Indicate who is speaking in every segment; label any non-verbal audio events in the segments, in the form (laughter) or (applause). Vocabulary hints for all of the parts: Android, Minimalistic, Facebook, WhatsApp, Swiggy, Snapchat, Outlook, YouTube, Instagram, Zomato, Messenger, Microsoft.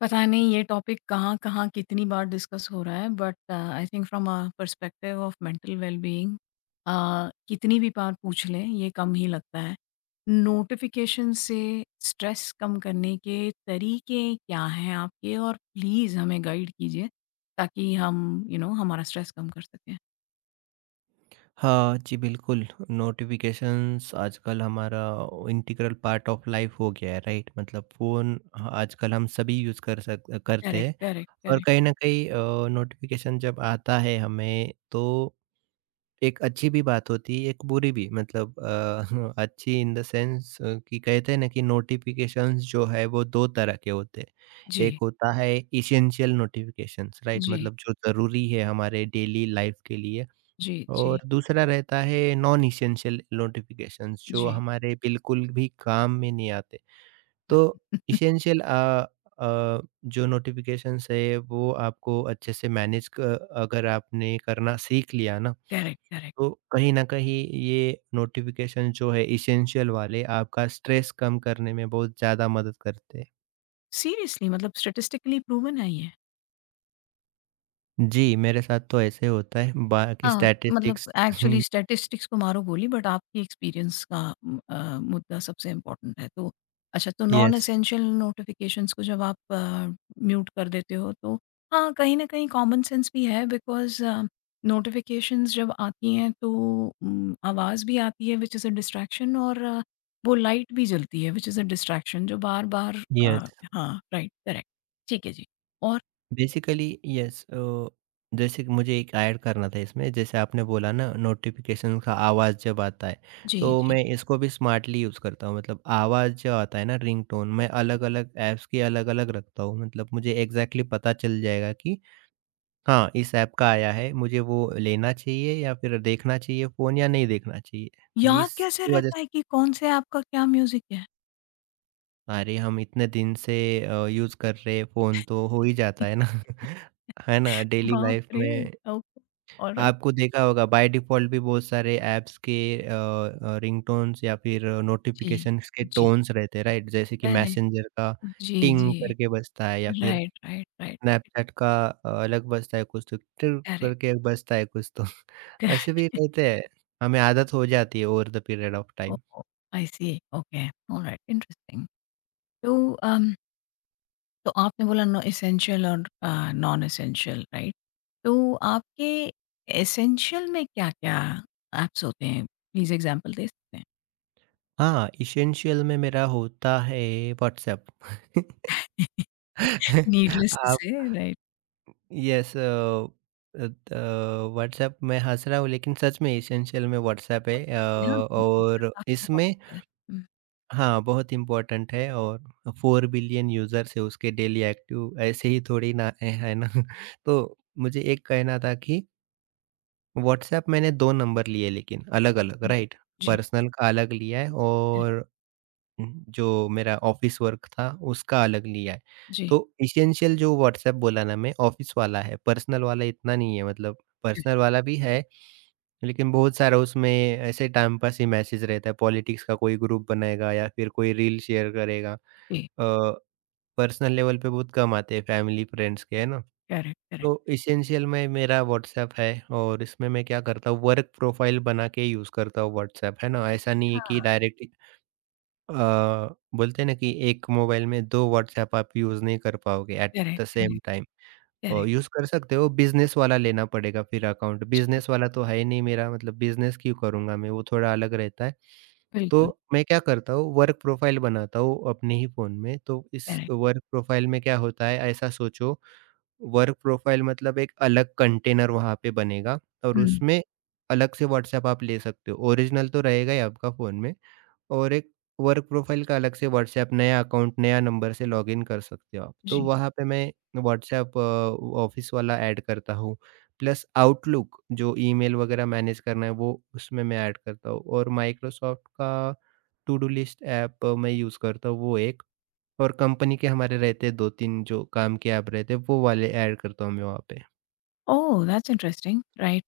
Speaker 1: पता नहीं ये टॉपिक कहाँ-कहाँ कितनी बार डिस्कस हो रहा है, but I think from a perspective of mental wellbeing. कितनी भी बार पूछ लें, ये कम ही लगता है। नोटिफ़िकेशन से स्ट्रेस कम करने के तरीके क्या हैं आपके? और प्लीज़ हमें गाइड कीजिए ताकि हम यू you नो know, हमारा स्ट्रेस कम कर सकें।
Speaker 2: हाँ जी, बिल्कुल। नोटिफ़िकेशंस आजकल हमारा इंटीग्रल पार्ट ऑफ लाइफ हो गया है, राइट? मतलब फ़ोन ह आजकल हम सभी यूज़ कर सक करते
Speaker 1: करेक्ट,
Speaker 2: हैं।
Speaker 1: करेक्ट,
Speaker 2: और
Speaker 1: करेक्ट।
Speaker 2: कहीं न कहीं नोटिफ़िकेशन जब आता है हमें, तो एक अच्छी भी बात होती है, एक बुरी भी। मतलब (laughs) अच्छी इन द सेंस कि कहते हैं ना कि नोटिफ़िकेशंस जो है, वो 2 तरह के होते हैं। एक
Speaker 1: जी,
Speaker 2: होता है एसेंशियल नोटिफ़िकेशंस, राइट?
Speaker 1: जी,
Speaker 2: मतलब जो ज़रूरी है हमारे डेली लाइफ़ के लिए।
Speaker 1: जी, जी,
Speaker 2: और दूसरा रहता है नॉन एसेंशियल नोटिफिकेशंस जो
Speaker 1: जी।
Speaker 2: हमारे बिल्कुल भी काम में नहीं आते। तो
Speaker 1: (laughs)
Speaker 2: एसेंशियल जो नोटिफिकेशंस है वो आपको अच्छे से मैनेज क अगर आपने करना सीख लिया ना,
Speaker 1: करेक्ट, करेक्ट।
Speaker 2: तो कहीं न कहीं ये नोटिफिकेशन जो है एसेंशियल वाले आपका स्ट्रेस कम करने में बहुत ज़्यादा मदद करते हैं।
Speaker 1: सीरियसली, मतलब स्टैटिस्टिकली प्रूवन है ये।
Speaker 2: जी, मेरे साथ तो ऐसे होता है, बाकी
Speaker 1: हाँ, मतलब
Speaker 2: स्टैटिस्टिक्स।
Speaker 1: एक्चुअली
Speaker 2: (laughs)
Speaker 1: स्टैटिस्टिक्स को मारो गोली, बट आपकी एक्सपीरियंस का मुद्दा सबसे इम्पोर्टेंट है। तो अच्छा, तो नॉन
Speaker 2: यस,
Speaker 1: एसेंशियल नोटिफ़िकेशंस को जब आप म्यूट कर देते हो, तो हाँ, कहीं न कहीं कॉमन सेंस भी है, बिकॉज़ नोटिफ़िकेशंस जब आती हैं, तो आवाज़ भी आती है व्हिच इज़ अ डिस्ट्रैक्शन, और वो लाइट भी जलती है व्हिच इज़ अ डिस्ट्रैक्शन जो बार-बार अ,
Speaker 2: यस।
Speaker 1: हाँ, राइट, करेक्ट। ठीक है जी। और
Speaker 2: बेसिकली यस, जैसे कि मुझे एक ऐड करना था इसमें, जैसे आपने बोला ना, नोटिफिकेशन का आवाज़ जब आता है,
Speaker 1: जी, जी,
Speaker 2: तो
Speaker 1: जी।
Speaker 2: मैं इसको भी स्मार्टली यूज़ करता हूँ। मतलब आवाज़ जो आता है ना, रिंगटोन मैं अलग-अलग ऐप्स की अलग-अलग रखता हूँ। मतलब मुझे एग्ज़ैक्टली पता चल जाएगा कि हाँ, इस ऐप का आया है, मुझे वो लेना चाहिए या फिर देखना चाहिए फ़ोन, या नहीं देखना चाहिए।
Speaker 1: याद कैसे
Speaker 2: इसकी वजह
Speaker 1: रहता
Speaker 2: से
Speaker 1: है कि कौन से ऐप का क्या म्यूज़िक है?
Speaker 2: अरे! हम इतने दिन से यूज़ कर रहे हैं फ़ोन, तो हो ही जाता है
Speaker 1: (laughs)
Speaker 2: ना। (laughs) है ना? डेली
Speaker 1: बाप
Speaker 2: लाइफ़
Speaker 1: रे!
Speaker 2: में
Speaker 1: ओके, ऑलराइट।
Speaker 2: आपको देखा होगा, बाय डिफ़ॉल्ट भी बहुत सारे ऐप्स के रिंगटोन्स या फिर
Speaker 1: जी,
Speaker 2: नोटिफ़िकेशंस के
Speaker 1: जी,
Speaker 2: टोन्स रहते हैं, राइट? जैसे कि
Speaker 1: करेक्ट,
Speaker 2: मैसेंजर का
Speaker 1: जी,
Speaker 2: टिंग
Speaker 1: जी।
Speaker 2: करके बजता है या फिर
Speaker 1: राइट, राइट, राइट,
Speaker 2: स्नैपचैट का अलग बजता है, कुछ तो टिर
Speaker 1: करेक्ट।
Speaker 2: करके बजता है कुछ तो। (laughs) ऐसे
Speaker 1: (laughs)
Speaker 2: भी रहते हैं, हमें आदत हो जाती है over the period of time.
Speaker 1: Oh! I see, okay, alright, interesting. तो अम, तो आपने बोला नो एसेंशियल और नॉन एसेंशियल, राइट? तो आपके एसेंशियल में क्या-क्या ऐप्स होते हैं? प्लीज़ एग्ज़ाम्पल दे सकते हैं?
Speaker 2: हाँ, एसेंशियल में मेरा होता है व्हाट्सएप। (laughs)
Speaker 1: (laughs) नीडलेस टू
Speaker 2: आप
Speaker 1: से, राइट।
Speaker 2: यस अ, अ, त व्हाट्सएप मैं हँस रहा हूँ, लेकिन सच में एसेंशियल में व्हाट्सएप है।
Speaker 1: व्हाट्सऐप
Speaker 2: और
Speaker 1: काफ़ी
Speaker 2: इसमें
Speaker 1: इम्पोर्टेंट है।
Speaker 2: हाँ, बहुत इम्पोर्टेंट है। और 4 बिलियन यूज़र्स है उसके डेली एक्टिव, ऐसे ही थोड़ी ना है ना? (laughs) तो मुझे एक कहना था कि व्हाट्सएप मैंने 2 नंबर लिए, लेकिन अलग-अलग,
Speaker 1: हुँ।
Speaker 2: राइट?
Speaker 1: जी,
Speaker 2: पर्सनल का अलग लिया है,
Speaker 1: करेक्ट,
Speaker 2: और जो मेरा ऑफ़िस वर्क था उसका अलग लिया है।
Speaker 1: जी,
Speaker 2: तो एसेंशियल जो व्हाट्सएप बोला ना मैं, ऑफ़िस वाला है। पर्सनल वाला इतना नहीं है, मतलब
Speaker 1: करेक्ट,
Speaker 2: पर्सनल वाला भी है, लेकिन बहुत सारा उसमें ऐसे टाइम पास ही मैसेज रहता है, पॉलिटिक्स का कोई ग्रुप बनाएगा या फिर कोई रील शेयर करेगा। अ,
Speaker 1: जी,
Speaker 2: पर्सनल लेवल पे बहुत कम आते हैं, फैमिली, फ्रेंड्स के, है ना?
Speaker 1: Correct, correct.
Speaker 2: तो एसेंशियल में मेरा व्हाट्सएप है, और इसमें मैं क्या करता हूँ, वर्क प्रोफ़ाइल बना के यूज़ करता हूँ व्हाट्सएप, है ना? ऐसा नहीं है
Speaker 1: अच्छा।
Speaker 2: कि डायरेक्ट अ, बोलते हैं ना कि एक मोबाइल में 2 व्हाट्सऐप आप यूज़ नहीं कर पाओगे at
Speaker 1: correct,
Speaker 2: the same
Speaker 1: correct,
Speaker 2: time.
Speaker 1: Correct,
Speaker 2: use कर सकते हो, बिज़नेस वाला लेना पड़ेगा फिर अकाउंट,
Speaker 1: जी,
Speaker 2: बिज़नेस वाला तो है ही नहीं मेरा, मतलब बिज़नेस क्यों करूँगा मैं, वो थोड़ा अलग रहता है।
Speaker 1: बिल्कुल,
Speaker 2: तो मैं क्या करता हूँ, वर्क प्रोफ़ाइल बनाता हूँ अपने ही फ़ोन में, तो इस
Speaker 1: करेक्ट,
Speaker 2: वर्क प्रोफ़ाइल में क्या होता है, ऐसा सोचो वर्क प्रोफ़ाइल मतलब एक अलग कंटेनर वहाँ पे बनेगा और
Speaker 1: हुँ,
Speaker 2: उसमें अलग से व्हाट्सऐप आप ले सकते हो। ओरिजिनल तो रहेगा ही आपका फ़ोन में। और एक वर्क प्रोफाइल का अलग से व्हाट्सएप नया अकाउंट, नया नंबर से लॉगिन कर सकते हो आप। तो
Speaker 1: जी।
Speaker 2: वहाँ पे मैं व्हाट्सएप ऑफ़िस वाला ऐड करता हूँ, प्लस आउटलुक जो ईमेल वगैरह मैनेज करना है वो उसमें मैं ऐड करता हूँ, और माइक्रोसॉफ्ट का टू डू लिस्ट ऐप मैं यूज़ करता हूँ, वो एक और कंपनी के हमारे रहते हैं 2-3 जो काम के ऐप, रहते हैं वो वाले ऐड करता हूँ मैं वहाँ पे।
Speaker 1: ओह! That's interesting, right.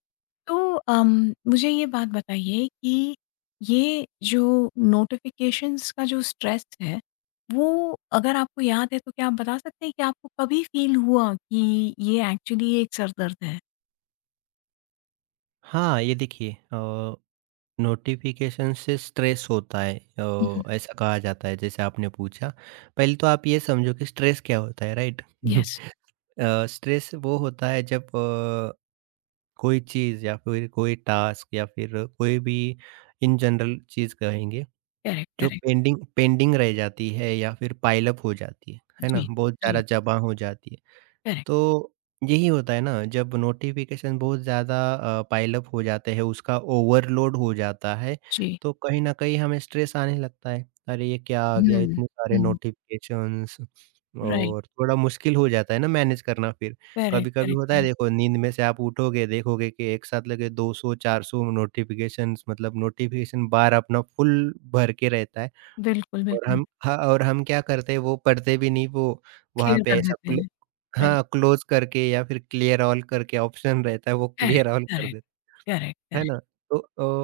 Speaker 1: तो मुझे ये बात बताइए कि ये जो नोटिफ़िकेशंस का जो स्ट्रेस है, वो, अगर आपको याद है, तो क्या आप बता सकते हैं कि आपको कभी फ़ील हुआ कि ये एक्चुअली एक सर-दर्द है?
Speaker 2: हाँ, ये देखिए, नोटिफिकेशन से स्ट्रेस होता है,
Speaker 1: हुँ,
Speaker 2: ऐसा कहा जाता है, जैसे आपने पूछा। पहले तो आप ये समझो कि स्ट्रेस क्या होता है, राइट?
Speaker 1: येस,
Speaker 2: (laughs) स्ट्रेस वो होता है जब कोई चीज़ या फिर कोई टास्क या फिर कोई भी इन जनरल चीज़ कहेंगे,
Speaker 1: करेक्ट,
Speaker 2: जो
Speaker 1: करेक्ट,
Speaker 2: पेंडिंग पेंडिंग रह जाती है या फिर पाइल अप हो जाती है ना,
Speaker 1: जी,
Speaker 2: बहुत सारा
Speaker 1: जी,
Speaker 2: जमा हो जाती है।
Speaker 1: करेक्ट,
Speaker 2: तो यही होता है ना, जब नोटिफिकेशन बहुत ज़्यादा पाइल अप हो जाते हैं, उसका ओवरलोड हो जाता है,
Speaker 1: जी।
Speaker 2: तो कहीं न कहीं हमें स्ट्रेस आने लगता है। अरे, ये क्या आ गया
Speaker 1: हुँ,
Speaker 2: इतने सारे
Speaker 1: हुँ,
Speaker 2: नोटिफिकेशंस!
Speaker 1: राइट।
Speaker 2: और थोड़ा मुश्किल हो जाता है ना मैनेज करना फिर।
Speaker 1: करेक्ट,
Speaker 2: कभी-कभी
Speaker 1: करेक्ट,
Speaker 2: होता है
Speaker 1: करेक्ट।
Speaker 2: देखो, नींद में से आप उठोगे, देखोगे कि एक साथ लगे 200-400 नोटिफिकेशंस, मतलब नोटिफिकेशन बार अपना फुल भर के रहता है।
Speaker 1: बिल्कुल,
Speaker 2: और
Speaker 1: बिल्कुल।
Speaker 2: हम हाँ, और हम क्या करते हैं, वो पढ़ते भी नहीं, वो वहाँ
Speaker 1: क्लियर
Speaker 2: पे
Speaker 1: कर
Speaker 2: ऐसा,
Speaker 1: देते हैं। राइट,
Speaker 2: हाँ, क्लोज़ करके या फिर क्लियर ऑल करके ऑप्शन रहता है, वो
Speaker 1: करेक्ट,
Speaker 2: क्लियर ऑल कर
Speaker 1: करेक्ट,
Speaker 2: देते,
Speaker 1: करेक्ट,
Speaker 2: है
Speaker 1: करेक्ट।
Speaker 2: ना? तो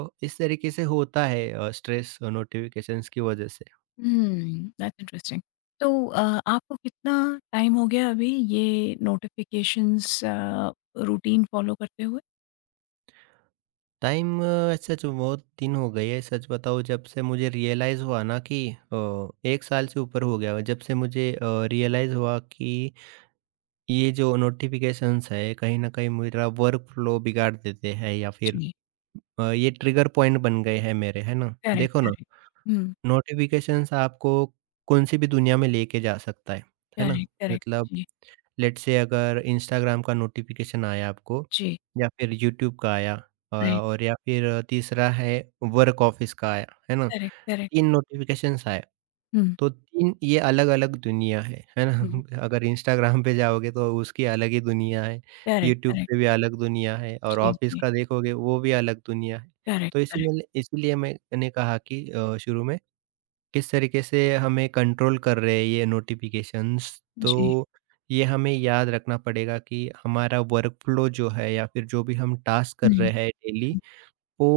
Speaker 2: इस तरीके से होता है स्ट्रेस नोटिफ़िकेशंस की वजह से।
Speaker 1: हुँ, दैट्स इंटरेस्टिंग। तो आपको कितना टाइम हो गया अभी ये नोटिफ़िकेशंस रूटीन फ़ॉलो करते हुए?
Speaker 2: टाइम, सच में बहुत दिन हो गए हैं, सच बताऊँ, जब से मुझे रियलाइज़ हुआ ना कि 1 साल से ऊपर हो गया है, जब से मुझे रियलाइज़ हुआ कि ये जो नोटिफ़िकेशंस है, कहीं न कहीं मेरा वर्क फ्लो बिगाड़ देते हैं या फिर
Speaker 1: जी,
Speaker 2: ये ट्रिगर पॉइंट बन गए हैं मेरे, है ना?
Speaker 1: करेक्ट,
Speaker 2: देखो ना,
Speaker 1: करेक्ट। हुँ,
Speaker 2: नोटिफ़िकेशंस आपको कौन-सी भी दुनिया में लेके जा सकता है ना?
Speaker 1: Correct, correct.
Speaker 2: मतलब,
Speaker 1: जी,
Speaker 2: लेट्स से, अगर इंस्टाग्राम का नोटिफ़िकेशन आया आपको,
Speaker 1: जी,
Speaker 2: या फिर यूट्यूब का आया,
Speaker 1: राइट,
Speaker 2: और या फिर तीसरा है वर्क ऑफिस का आया, है ना?
Speaker 1: Correct, correct.
Speaker 2: 3 नोटिफ़िकेशंस आए,
Speaker 1: हुँ,
Speaker 2: तो 3 ये अलग-अलग दुनिया है ना?
Speaker 1: हुँ,
Speaker 2: (laughs) अगर इंस्टाग्राम पे जाओगे तो उसकी अलग ही दुनिया है,
Speaker 1: करेक्ट,
Speaker 2: यूट्यूब
Speaker 1: करेक्ट।
Speaker 2: पे भी अलग दुनिया है, और
Speaker 1: जी,
Speaker 2: ऑफिस
Speaker 1: जी,
Speaker 2: का देखोगे वो भी अलग दुनिया है।
Speaker 1: करेक्ट,
Speaker 2: तो इसी
Speaker 1: करेक्ट।
Speaker 2: में, इसीलिए मैंने कहा कि शुरू में किस तरीके से हमें कंट्रोल कर रहे हैं ये नोटिफिकेशंस। तो
Speaker 1: जी।
Speaker 2: ये हमें याद रखना पड़ेगा कि हमारा वर्क फ्लो जो है, या फिर जो भी हम टास्क
Speaker 1: हुँ,
Speaker 2: कर
Speaker 1: हुँ,
Speaker 2: रहे हैं डेली, वो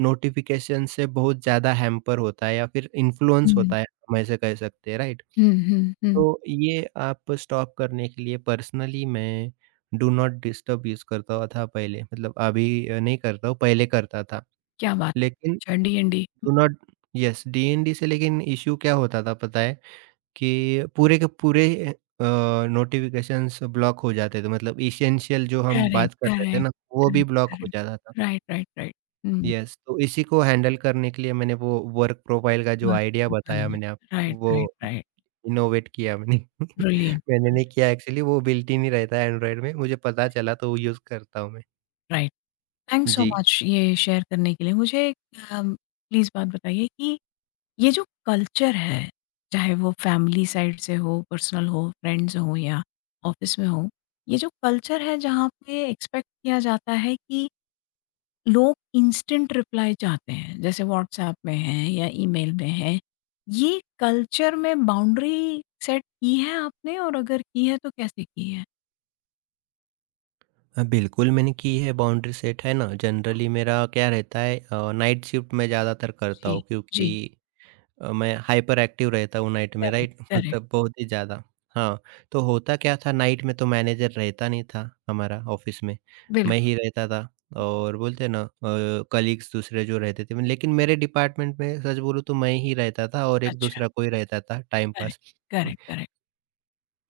Speaker 2: नोटिफिकेशन से बहुत ज़्यादा हैम्पर होता है या फिर इन्फ्लुएंस
Speaker 1: हुँ,
Speaker 2: होता है, हम ऐसे कह सकते हैं, राइट?
Speaker 1: हुँ, हुँ, हुँ।
Speaker 2: तो ये आप स्टॉप करने के लिए पर्सनली मैं डू नॉट डिस्टर्ब यूज़ करता था पहले, मतलब अभी नहीं करता हूँ, पहले करता था।
Speaker 1: क्या बात है!
Speaker 2: लेकिन
Speaker 1: अच्छा, D and D.
Speaker 2: Do not yes, DND से, लेकिन इश्यू क्या होता था पता है, कि पूरे के पूरे अ, नोटिफ़िकेशंस ब्लॉक हो जाते थे, मतलब एसेंशियल जो हम
Speaker 1: करेक्ट,
Speaker 2: बात कर रहे थे
Speaker 1: करेक्ट,
Speaker 2: ना, वो भी ब्लॉक हो
Speaker 1: करेक्ट, करेक्ट।
Speaker 2: जाता था।
Speaker 1: Right, right, right. Mm.
Speaker 2: Yes, तो इसी को हैंडल करने के लिए मैंने वो वर्क प्रोफ़ाइल का जो
Speaker 1: Work
Speaker 2: आइडिया
Speaker 1: from
Speaker 2: बताया
Speaker 1: home.
Speaker 2: मैंने
Speaker 1: Right,
Speaker 2: आपको, वो
Speaker 1: right, right.
Speaker 2: इनोवेट किया मैंने। (laughs)
Speaker 1: Brilliant,
Speaker 2: मैंने नहीं
Speaker 1: brilliant.
Speaker 2: किया एक्चुअली, वो बिल्ट इन ही नहीं रहता है एंड्रॉइड में, मुझे पता चला तो वो यूज़ करता हूँ मैं।
Speaker 1: Right. थैंक्स सो
Speaker 2: जी।
Speaker 1: मच ये शेयर करने के लिए। मुझे प्लीज़ बात बताइए कि ये जो कल्चर है, चाहे वो फैमिली साइड से हो, पर्सनल हो, फ्रेंड्स हो या ऑफिस में हो, ये जो कल्चर है जहाँ पे एक्सपेक्ट किया जाता है कि लोग इंस्टेंट रिप्लाई चाहते हैं जैसे व्हाट्सएप में है या ईमेल में है। ये कल्चर में बाउंड्री सेट की है आपने? और अगर की है, तो कैसे की है?
Speaker 2: बिल्कुल मैंने की है, बाउंड्री सेट है ना,
Speaker 1: वाह!
Speaker 2: जनरली मेरा क्या रहता है, नाइट शिफ्ट मैं ज़्यादातर करता
Speaker 1: जी,
Speaker 2: हूँ, क्योंकि
Speaker 1: जी।
Speaker 2: मैं हाइपर एक्टिव रहता हूँ नाइट में,
Speaker 1: करेक्ट,
Speaker 2: राइट? (laughs)
Speaker 1: करेक्ट,
Speaker 2: मतलब बहुत ही ज़्यादा। हाँ, तो होता क्या था नाइट में, तो मैनेजर रहता नहीं था हमारा ऑफ़िस में, मैं
Speaker 1: बिल्कुल।
Speaker 2: ही रहता था। और बोलते हैं ना, कलीग्स दूसरे जो रहते थे, लेकिन मेरे डिपार्टमेंट में सच बोलूँ तो मैं ही रहता था, और एक
Speaker 1: अच्छा,
Speaker 2: दूसरा कोई रहता था टाइम
Speaker 1: करेक्ट,
Speaker 2: पास।
Speaker 1: Correct,
Speaker 2: (laughs)
Speaker 1: correct.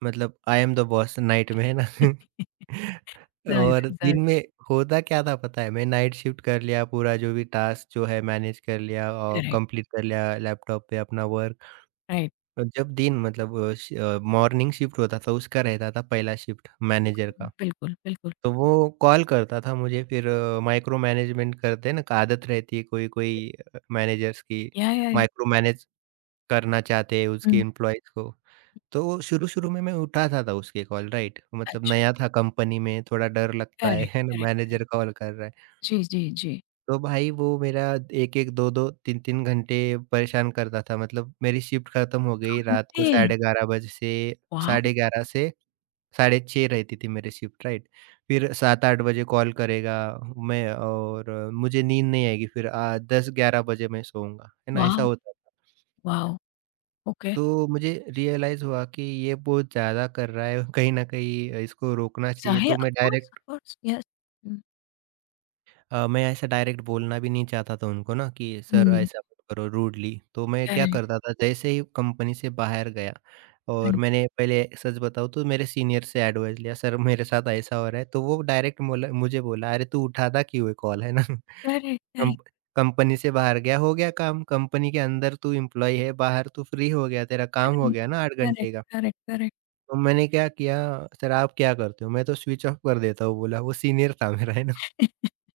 Speaker 2: मतलब I am the boss night में, है ना?
Speaker 1: (laughs)
Speaker 2: (laughs)
Speaker 1: ज़ाहिर
Speaker 2: और
Speaker 1: है, ज़ाहिर
Speaker 2: दिन
Speaker 1: है।
Speaker 2: में होता क्या था पता है, मैं नाइट शिफ्ट कर लिया, पूरा जो भी टास्क जो है मैनेज कर लिया और
Speaker 1: करेक्ट,
Speaker 2: कंप्लीट कर लिया लैपटॉप पे अपना वर्क।
Speaker 1: राइट,
Speaker 2: जब दिन मतलब मॉर्निंग शिफ्ट होता था, उसका रहता था पहला शिफ्ट मैनेजर
Speaker 1: बिल्कुल,
Speaker 2: का।
Speaker 1: बिल्कुल, बिल्कुल।
Speaker 2: तो वो कॉल करता था मुझे फिर, माइक्रो मैनेजमेंट करते हैं ना, आदत रहती है कोई-कोई मैनेजर्स की,
Speaker 1: या, या।
Speaker 2: माइक्रो मैनेज करना चाहते हैं
Speaker 1: हुँ,
Speaker 2: उसके एम्प्लॉइज़ को। तो शुरू-शुरू में मैं उठाता था उसके कॉल, राइट, मतलब
Speaker 1: अच्छा।
Speaker 2: नया था कंपनी में, थोड़ा डर लगता
Speaker 1: करेक्ट,
Speaker 2: है ना?
Speaker 1: Correct, correct.
Speaker 2: मैनेजर कॉल कर रहा है।
Speaker 1: जी, जी, जी।
Speaker 2: तो भाई वो मेरा 1-1, 2-2, 3-3 घंटे परेशान करता था, मतलब मेरी शिफ्ट खत्म हो गई रात को
Speaker 1: घंटे!
Speaker 2: साढ़े 11 बजे से,
Speaker 1: वाओ!
Speaker 2: साढ़े 11 से साढ़े 6 रहती थी मेरी शिफ्ट, राइट। फिर 7-8 बजे कॉल करेगा, मैं, और मुझे नींद नहीं आएगी, फिर 10-11 बजे मैं सोऊँगा, है ना? ऐसा
Speaker 1: वाओ!
Speaker 2: होता था।
Speaker 1: वाओ! ओके।
Speaker 2: तो मुझे रियलाइज़ हुआ कि ये बहुत ज़्यादा कर रहा है कहीं न कहीं इसको रोकना चाहिए
Speaker 1: ज़ाहिर,
Speaker 2: तो मैं
Speaker 1: ऑफ
Speaker 2: डायरेक्ट
Speaker 1: कोर्स, यस।
Speaker 2: मैं ऐसा डायरेक्ट बोलना भी नहीं चाहता था उनको ना कि सर
Speaker 1: Hmm.
Speaker 2: ऐसा मत करो रूडली। तो मैं क्या
Speaker 1: Correct,
Speaker 2: करता था जैसे ही कंपनी से बाहर गया और
Speaker 1: right.
Speaker 2: मैंने, पहले सच बताऊँ तो, मेरे सीनियर से एडवाइस लिया। सर मेरे साथ ऐसा हो रहा है, तो वो डायरेक्ट बोला मुझे, बोला अरे तू उठाता क्यों है कॉल, है ना? (laughs)
Speaker 1: Correct, correct,
Speaker 2: कम- कंपनी से बाहर गया हो गया काम। कंपनी के अंदर तू एम्प्लॉय है, बाहर तू फ्री हो गया, तेरा काम हो
Speaker 1: correct.
Speaker 2: गया ना आठ
Speaker 1: Correct, Okay.
Speaker 2: घंटे का।
Speaker 1: Correct, correct.
Speaker 2: तो मैंने क्या किया, सर आप क्या करते हो? मैं तो स्विच ऑफ कर देता हूँ, बोला। वो सीनियर था मेरा, है ना?
Speaker 1: (laughs)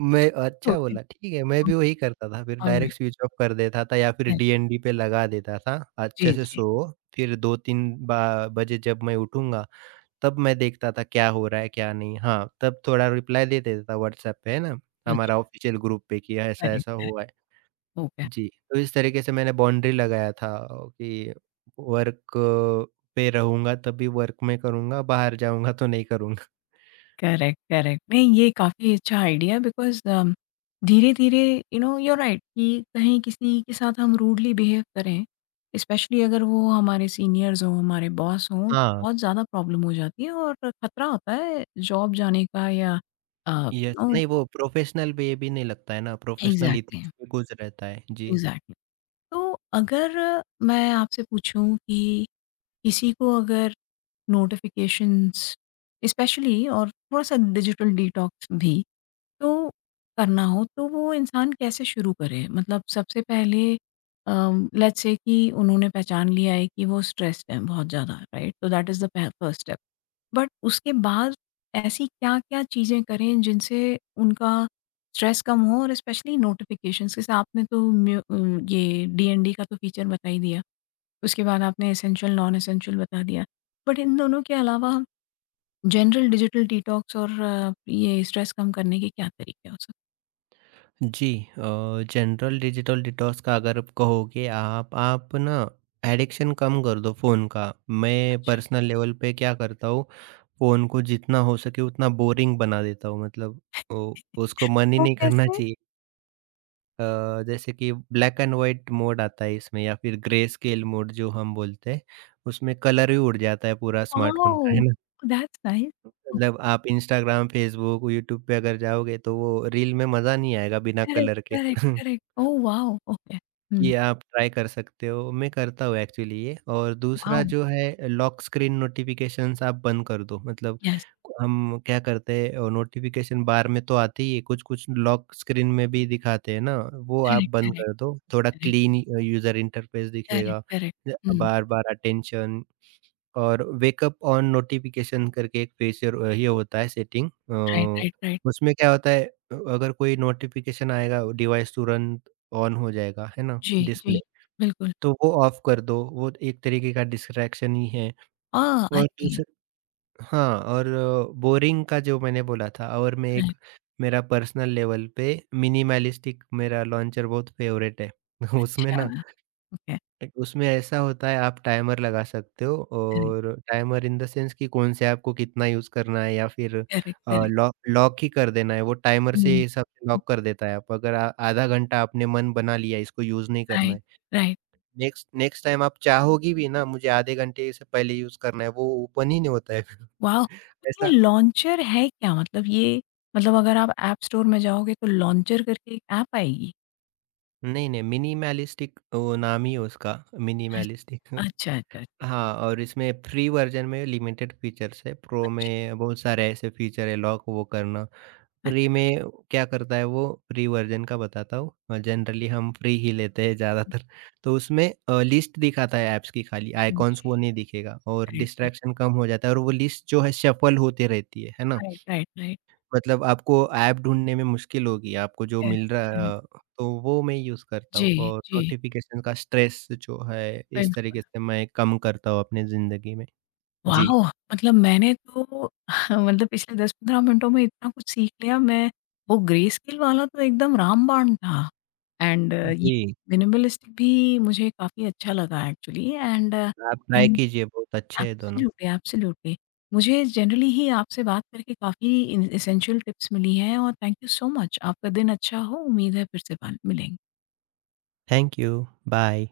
Speaker 2: मैं अच्छा
Speaker 1: ओके,
Speaker 2: बोला, ठीक है, मैं
Speaker 1: ओ
Speaker 2: भी वही करता था, फिर
Speaker 1: ऑलराइट,
Speaker 2: डायरेक्ट स्विच ऑफ कर देता था या फिर
Speaker 1: करेक्ट,
Speaker 2: डीएनडी पे लगा देता था,
Speaker 1: जी,
Speaker 2: अच्छे से
Speaker 1: जी,
Speaker 2: सोओ। फिर 2-3 बा बजे जब मैं उठूँगा, तब मैं देखता था क्या हो रहा है, क्या नहीं। हाँ, तब थोड़ा रिप्लाई दे देता था व्हाट्सएप पे, है ना?
Speaker 1: अच्छा,
Speaker 2: हमारा ऑफ़िशियल ग्रुप पे कि
Speaker 1: करेक्ट,
Speaker 2: ऐसा-ऐसा
Speaker 1: करेक्ट,
Speaker 2: हुआ है।
Speaker 1: ओके,
Speaker 2: जी, तो इस तरीके से मैंने बाउंड्री लगाया था कि वर्क पे रहूँगा तभी वर्क में करूँगा, बाहर जाऊँगा तो नहीं करूँगा।
Speaker 1: Correct, correct. नहीं, ये काफ़ी अच्छा आइडिया है, बिकॉज़ धीरे-धीरे you know you are right कि कहीं किसी के साथ हम रूडली बिहेव करें, स्पेशली अगर वो हमारे सीनियर्स हों, हमारे बॉस हों, तो
Speaker 2: हाँ।
Speaker 1: बहुत ज़्यादा प्रॉब्लम हो जाती है और खतरा होता है जॉब जाने का या अ,
Speaker 2: यस,
Speaker 1: यू नो
Speaker 2: नहीं वो प्रोफेशनल वे भी नहीं लगता है ना, प्रोफेशनल
Speaker 1: एग्ज़ैक्टली,
Speaker 2: एथिक्स में कुछ रहता है। जी।
Speaker 1: एग्ज़ैक्टली। तो अगर मैं आपसे पूछूं कि किसी को अगर नोटिफिकेशंस स्पेशली और थोड़ा सा डिजिटल डिटॉक्स भी तो करना हो, तो वो इंसान कैसे शुरू करे? मतलब सबसे पहले, लेट्स से कि उन्होंने पहचान लिया है कि वो स्ट्रेस्ड हैं बहुत ज़्यादा, राइट? तो दैट इज़ द प फर्स्ट स्टेप। बट उसके बाद ऐसी क्या-क्या चीज़ें करें जिनसे उनका स्ट्रेस कम हो? और स्पेशली नोटिफ़िकेशंस जैसे आपने तो ये डीएनडी का तो फीचर बता ही दिया। उसके बाद आपने एसेंशियल, नॉन एसेंशियल बता दिया। बट इन दोनों के अलावा जनरल डिजिटल डिटॉक्स और ये स्ट्रेस कम करने के क्या तरीके हो सकते हैं?
Speaker 2: जी। अ, जनरल डिजिटल डिटॉक्स का अगर आप कहोगे, आप ना एडिक्शन कम कर दो फ़ोन का। मैं
Speaker 1: अच्छा,
Speaker 2: पर्सनल लेवल पे क्या करता हूँ, फ़ोन को जितना हो सके उतना बोरिंग बना देता हूँ। मतलब ओ उसको मन ही
Speaker 1: वो
Speaker 2: नहीं करना
Speaker 1: कैसे?
Speaker 2: चाहिए। जैसे कि ब्लैक एंड व्हाइट मोड आता है इसमें या फिर ग्रे स्केल मोड जो हम बोलते हैं, उसमें कलर ही उड़ जाता है पूरा स्मार्टफ़ोन
Speaker 1: वाओ!
Speaker 2: का, है ना?
Speaker 1: That's nice.
Speaker 2: मतलब आप इंस्टाग्राम, फ़ेसबुक, यूट्यूब पे अगर जाओगे तो वो रील में मज़ा नहीं आएगा बिना
Speaker 1: करेक्ट,
Speaker 2: कलर के।
Speaker 1: Correct,
Speaker 2: (laughs)
Speaker 1: correct. Oh wow! Okay. हुँ,
Speaker 2: कि आप ट्राई कर सकते हो, मैं करता हूँ एक्चुअली ये। और
Speaker 1: वाओ!
Speaker 2: दूसरा जो है, लॉक स्क्रीन नोटिफ़िकेशंस आप बंद कर दो। मतलब
Speaker 1: यस,
Speaker 2: हम क्या करते हैं, नोटिफ़िकेशन बार में तो आते ही है, कुछ-कुछ लॉक स्क्रीन में भी दिखाते हैं ना, वो आप
Speaker 1: करेक्ट,
Speaker 2: बंद
Speaker 1: करेक्ट,
Speaker 2: कर दो। थोड़ा
Speaker 1: correct,
Speaker 2: clean user interface
Speaker 1: correct,
Speaker 2: दिखेगा।
Speaker 1: करेक्ट। हुँ,
Speaker 2: बार-बार अटेंशन। और वेकअप ऑन नोटिफ़िकेशन करके एक फ़ीचर ये होता है सेटिंग
Speaker 1: राइट, राइट, राइट।
Speaker 2: उसमें क्या होता है, अगर कोई नोटिफ़िकेशन आएगा डिवाइस तुरंत ऑन हो जाएगा, है ना?
Speaker 1: जी,
Speaker 2: डिस्प्ले।
Speaker 1: जी, बिल्कुल।
Speaker 2: तो वो ऑफ कर दो, वो एक तरीके का डिस्ट्रैक्शन ही है।
Speaker 1: आह, आई
Speaker 2: और
Speaker 1: सी।
Speaker 2: दूसर हाँ, और बोरिंग का जो मैंने बोला था, और मैं
Speaker 1: अच्छा,
Speaker 2: एक, मेरा पर्सनल लेवल पे मिनिमलिस्टिक मेरा लॉन्चर बहुत फ़ेवरेट है। (laughs) उसमें ना
Speaker 1: ओके।
Speaker 2: एक, उसमें ऐसा होता है आप टाइमर लगा सकते हो।
Speaker 1: करेक्ट,
Speaker 2: और टाइमर इन द सेंस कि कौन से ऐप को कितना यूज़ करना है, या फिर
Speaker 1: करेक्ट, करेक्ट।
Speaker 2: लॉक लॉक ही कर देना है, वो टाइमर
Speaker 1: हुँ,
Speaker 2: से हिसाब से
Speaker 1: हुँ,
Speaker 2: लॉक कर देता है। आप अगर आ आधा घंटा आपने मन बना लिया इसको यूज़ नहीं करना
Speaker 1: राइट,
Speaker 2: है।
Speaker 1: राइट।
Speaker 2: नेक्स्ट नेक्स्ट टाइम आप चाहोगी भी ना मुझे आधे घंटे से पहले यूज़ करना है, वो ओपन ही नहीं होता है फिर।
Speaker 1: वाओ!
Speaker 2: (laughs)
Speaker 1: तो ये
Speaker 2: ऐसा।
Speaker 1: लॉन्चर है क्या? मतलब ये मतलब अगर आप ऐप स्टोर में जाओगे तो लॉन्चर करके एक ऐप आएगी?
Speaker 2: नहीं, नहीं, मिनिमलिस्टिक वो नाम ही है उसका,
Speaker 1: अच
Speaker 2: मिनिमलिस्टिक।
Speaker 1: अच्छा, अच्छा, अच्छा,
Speaker 2: हाँ, और इसमें फ्री वर्ज़न में लिमिटेड फीचर्स है, प्रो
Speaker 1: अच्छा,
Speaker 2: में बहुत सारे ऐसे फीचर है लॉक वो करना। फ्री
Speaker 1: अच्छा।
Speaker 2: में क्या करता है वो, फ्री वर्ज़न का बताता हूँ। जनरली हम फ्री ही लेते हैं ज़्यादातर। तो उसमें लिस्ट दिखाता है ऐप्स की खाली,
Speaker 1: जी,
Speaker 2: आइकॉन्स
Speaker 1: जी।
Speaker 2: वो नहीं दिखेगा और
Speaker 1: करेक्ट, करेक्ट।
Speaker 2: डिस्ट्रैक्शन कम हो जाता है। और वो लिस्ट जो है शफ़ल होते रहती है ना?
Speaker 1: Right, right, right.
Speaker 2: मतलब आपको ऐप ढूँढने में मुश्किल होगी, आपको जो
Speaker 1: करेक्ट,
Speaker 2: मिल रहा
Speaker 1: करेक्ट।
Speaker 2: तो वो मैं यूज़ करता
Speaker 1: जी,
Speaker 2: हूँ। और
Speaker 1: जी,
Speaker 2: नोटिफ़िकेशन का स्ट्रेस जो है, इस
Speaker 1: बिल्कुल।
Speaker 2: तरीके से मैं कम करता हूँ अपनी ज़िंदगी में। जी।
Speaker 1: वॉव! मतलब मैंने तो (laughs) मतलब पिछले 10-15 मिनटों में इतना कुछ सीख लिया मैं, वो ग्रे स्केल वाला तो एकदम रामबाण था। एंड ये
Speaker 2: जी,
Speaker 1: मिनिमलिस्टिक भी मुझे काफ़ी अच्छा लगा एक्चुअली। एंड
Speaker 2: आप ट्राई
Speaker 1: एंड
Speaker 2: कीजिए, बहुत अच्छे हैं दोनों।
Speaker 1: Absolutely, absolutely. मुझे जनरली ही आपसे बात करके काफ़ी इन एसेंशियल टिप्स मिली हैं, और थैंक यू सो मच। आपका दिन अच्छा हो, उम्मीद है फिर से बात मिलेंगे।
Speaker 2: Thank you, bye.